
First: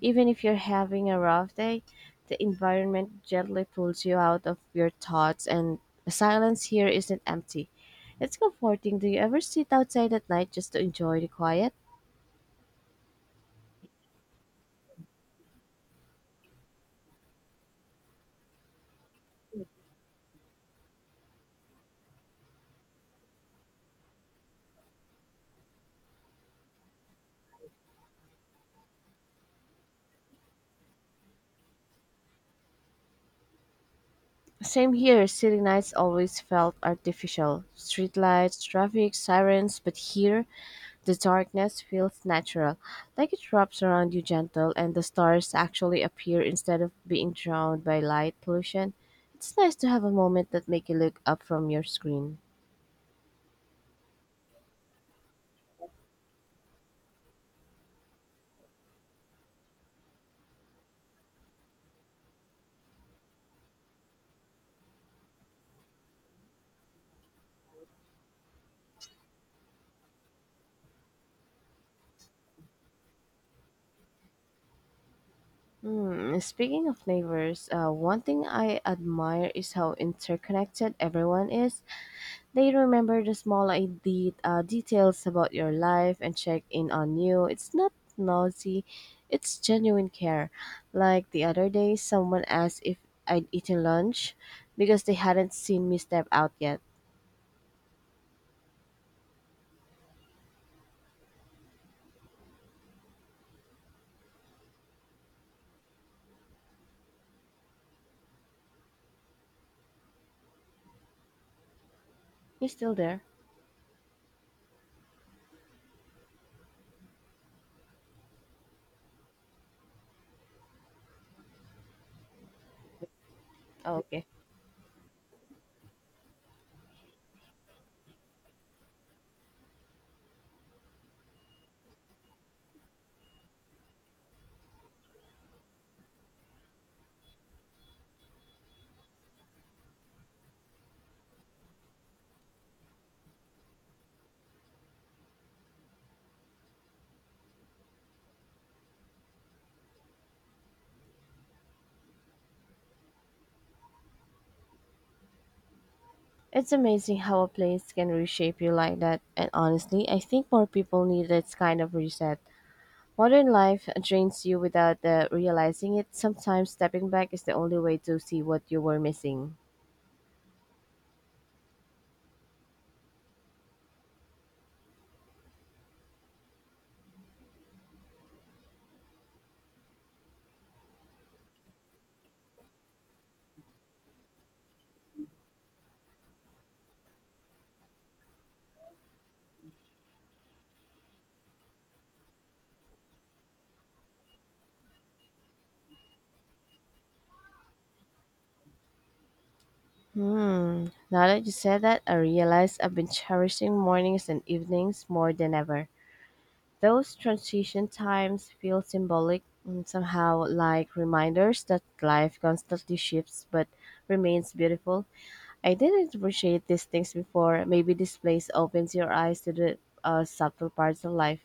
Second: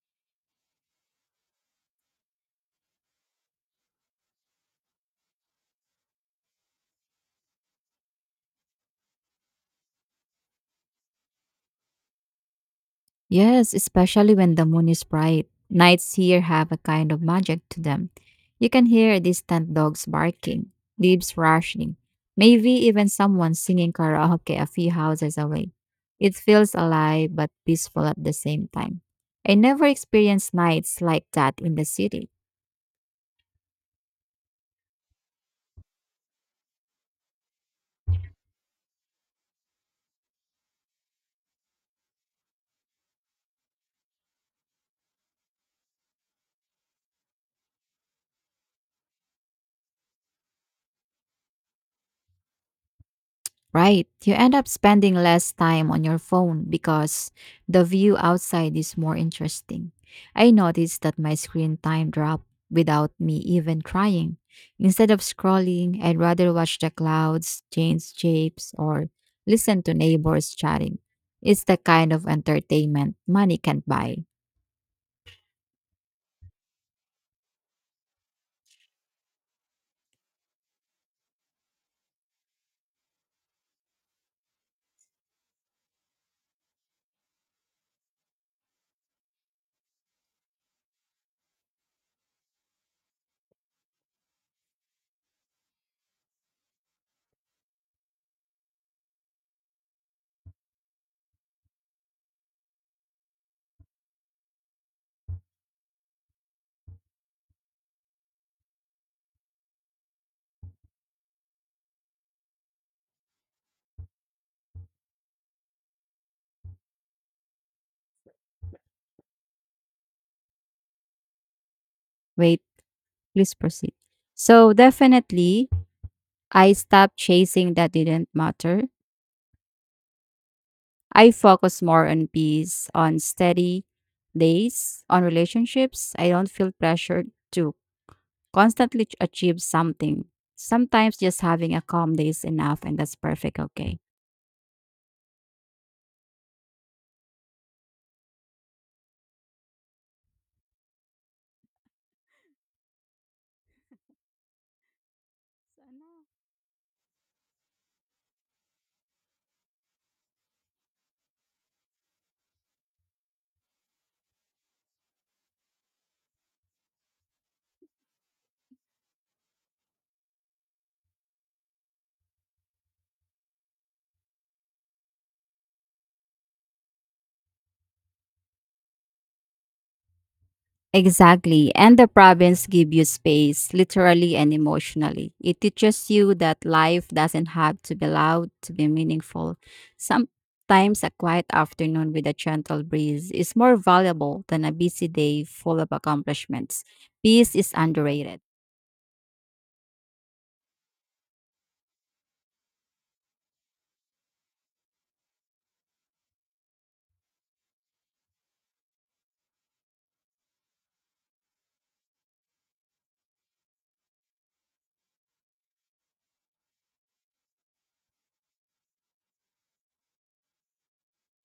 Even if you're having a rough day, the environment gently pulls you out of your thoughts, and the silence here isn't empty. It's comforting. Do you ever sit outside at night just to enjoy the quiet? Yes, especially when the moon is bright. Nights here have a kind of magic to them. You can hear distant dogs barking, leaves rushing, maybe even someone singing karaoke a few houses away. It feels alive but peaceful at the same time. I never experienced nights like that in the city. Same here. City nights always felt artificial. Streetlights, traffic, sirens, but here the darkness feels natural, like it wraps around you gentle, and the stars actually appear instead of being drowned by light pollution. It's nice to have a moment that make you look up from your screen. Right. You end up spending less time on your phone because the view outside is more interesting. I noticed that my screen time dropped without me even trying. Instead of scrolling, I'd rather watch the clouds, change shapes, or listen to neighbors chatting. It's the kind of entertainment money can't buy. Hmm, speaking of neighbors, uh, one thing I admire is how interconnected everyone is. They remember the small ide- uh, details about your life and check in on you. It's not nosy, it's genuine care. Like the other day, someone asked if I'd eaten lunch because they hadn't seen me step out yet. You still there? Wait, please proceed. Oh, okay. So, definitely, I stopped chasing that didn't matter. I focus more on peace, on steady days, on relationships. I don't feel pressured to constantly ch- achieve something. Sometimes just having a calm day is enough, and that's perfect. Okay. It's amazing how a place can reshape you like that, and honestly, I think more people need this kind of reset. Modern life drains you without uh, realizing it. Sometimes stepping back is the only way to see what you were missing. Exactly. And the province give you space, literally and emotionally. It teaches you that life doesn't have to be loud to be meaningful. Sometimes a quiet afternoon with a gentle breeze is more valuable than a busy day full of accomplishments. Peace is underrated. Hmm. Now that you said that, I realize I've been cherishing mornings and evenings more than ever. Those transition times feel symbolic and somehow like reminders that life constantly shifts but remains beautiful. I didn't appreciate these things before. Maybe this place opens your eyes to the uh, subtle parts of life.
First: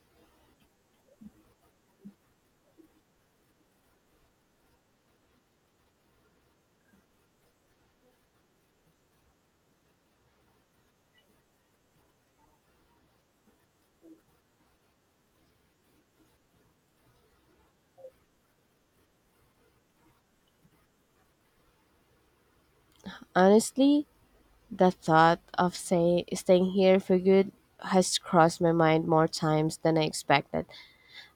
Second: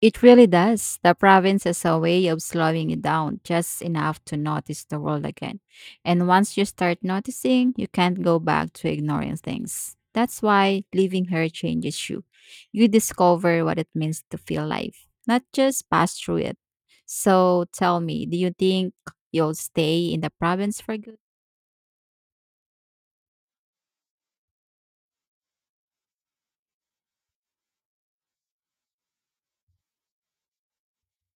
It really does. The province is a way of slowing you down just enough to notice the world again. And once you start noticing, you can't go back to ignoring things. That's why living here changes you. You discover what it means to feel life, not just pass through it. So tell me, do you think you'll stay in the province for good? Honestly, the thought of say staying here for good has crossed my mind more times than I expected.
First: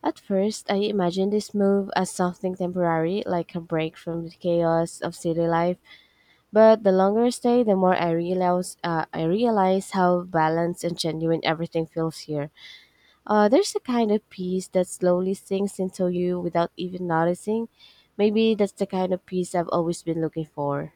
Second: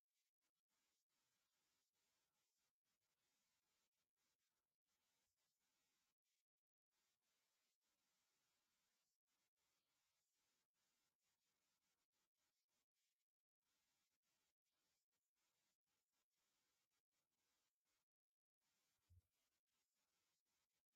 At first, I imagined this move as something temporary, like a break from the chaos of city life. But the longer I stay, the more I realize uh, I realize how balanced and genuine everything feels here. Uh, there's a kind of peace that slowly sinks into you without even noticing. Maybe that's the kind of peace I've always been looking for.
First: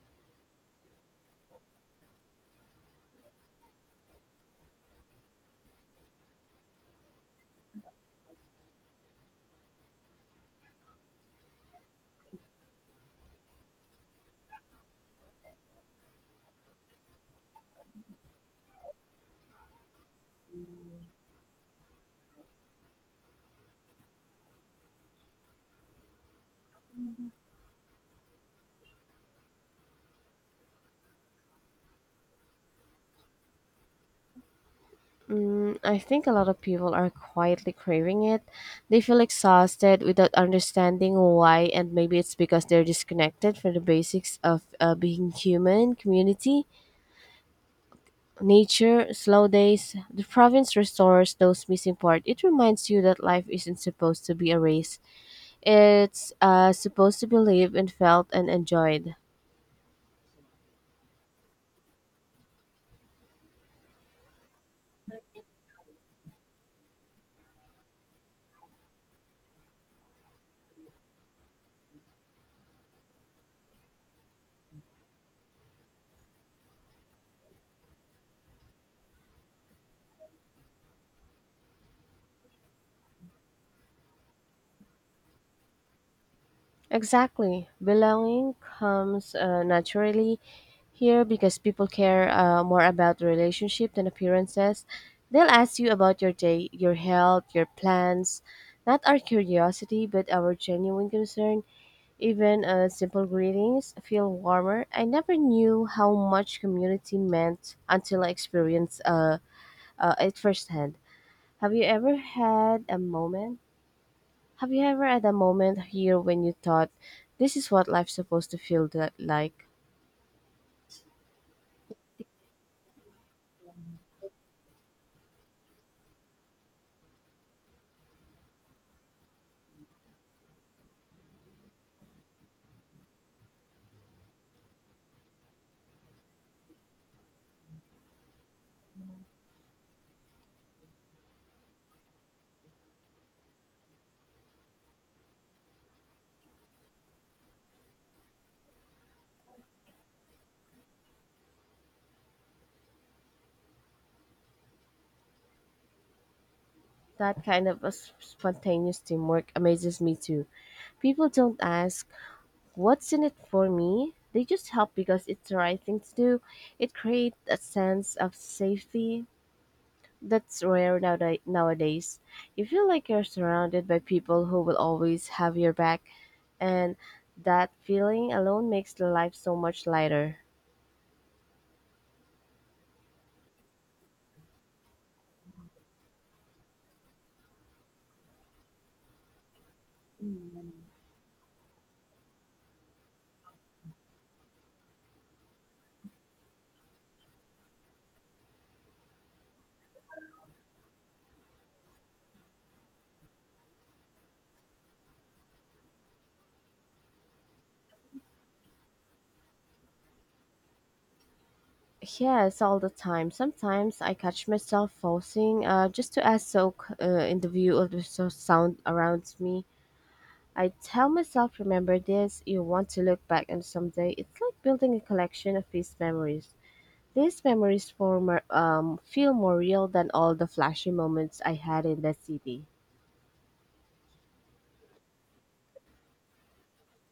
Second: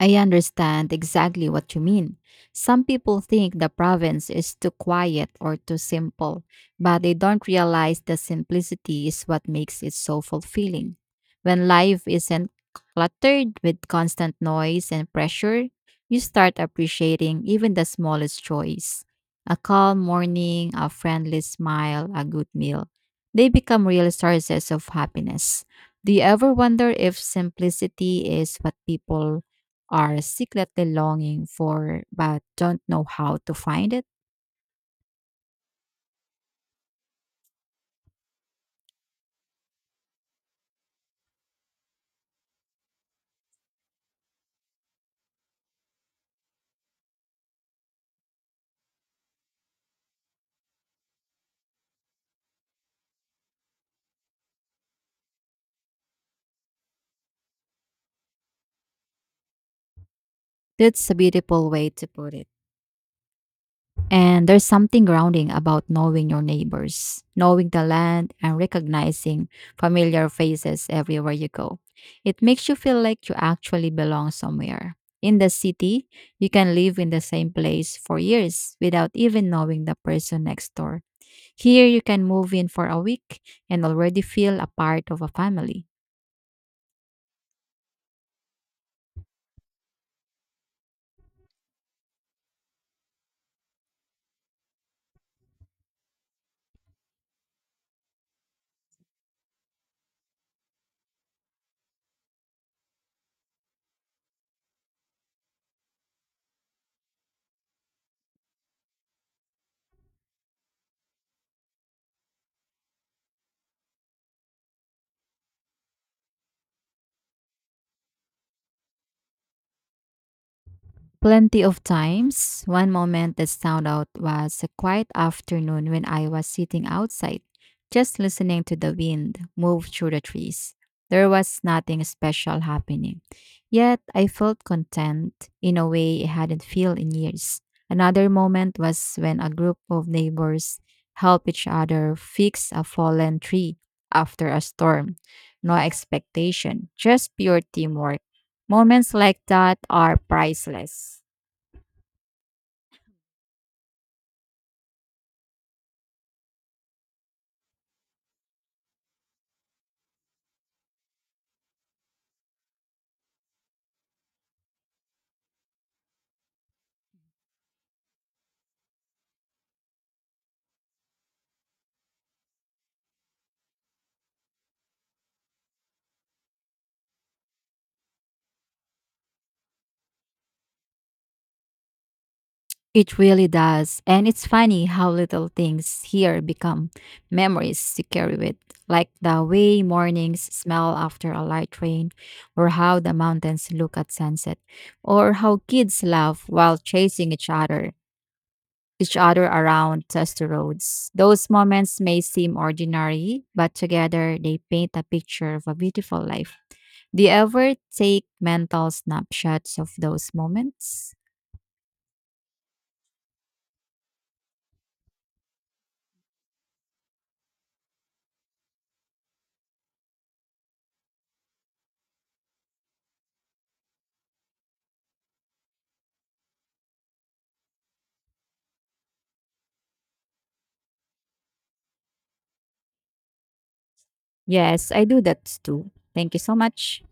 I understand exactly what you mean. Some people think the province is too quiet or too simple, but they don't realize the simplicity is what makes it so fulfilling. When life isn't cluttered with constant noise and pressure, you start appreciating even the smallest joys. A calm morning, a friendly smile, a good meal. They become real sources of happiness. Do you ever wonder if simplicity is what people are secretly longing for but don't know how to find it? Mm, I think a lot of people are quietly craving it. They feel exhausted without understanding why, and maybe it's because they're disconnected from the basics of uh, being human, community, nature, slow days. The province restores those missing parts. It reminds you that life isn't supposed to be a race, it's uh, supposed to be lived and felt and enjoyed. That's a beautiful way to put it. And there's something grounding about knowing your neighbors, knowing the land, and recognizing familiar faces everywhere you go. It makes you feel like you actually belong somewhere. In the city, you can live in the same place for years without even knowing the person next door. Here, you can move in for a week and already feel a part of a family. Exactly. Belonging comes uh, naturally here because people care uh, more about relationship than appearances. They'll ask you about your day, your health, your plans, not our curiosity, but our genuine concern. Even uh, simple greetings feel warmer. I never knew how much community meant until I experienced uh, uh, it firsthand. Have you ever had a moment? Have you ever had a moment here when you thought, this is what life's supposed to feel that, like? Plenty of times. One moment that stood out was a quiet afternoon when I was sitting outside, just listening to the wind move through the trees. There was nothing special happening, yet I felt content in a way I hadn't felt in years. Another moment was when a group of neighbors helped each other fix a fallen tree after a storm. No expectation, just pure teamwork. Moments like that are priceless. That kind of a s- spontaneous teamwork amazes me too. People don't ask, what's in it for me? They just help because it's the right thing to do. It creates a sense of safety that's rare nowada- nowadays. You feel like you're surrounded by people who will always have your back, and that feeling alone makes life so much lighter. It really does. And it's funny how little things here become memories you carry with, like the way mornings smell after a light rain, or how the mountains look at sunset, or how kids laugh while chasing each other each other around dusty roads. Those moments may seem ordinary, but together they paint a picture of a beautiful life. Do you ever take mental snapshots of those moments? Yes, all the time. Sometimes I catch myself pausing uh, just to ask soak uh, in the view of the so- sound around me. I tell myself, remember this, you want to look back on someday. It's like building a collection of these memories. These memories form, uh, um, feel more real than all the flashy moments I had in the city. Yes, I do that too. Thank you so much.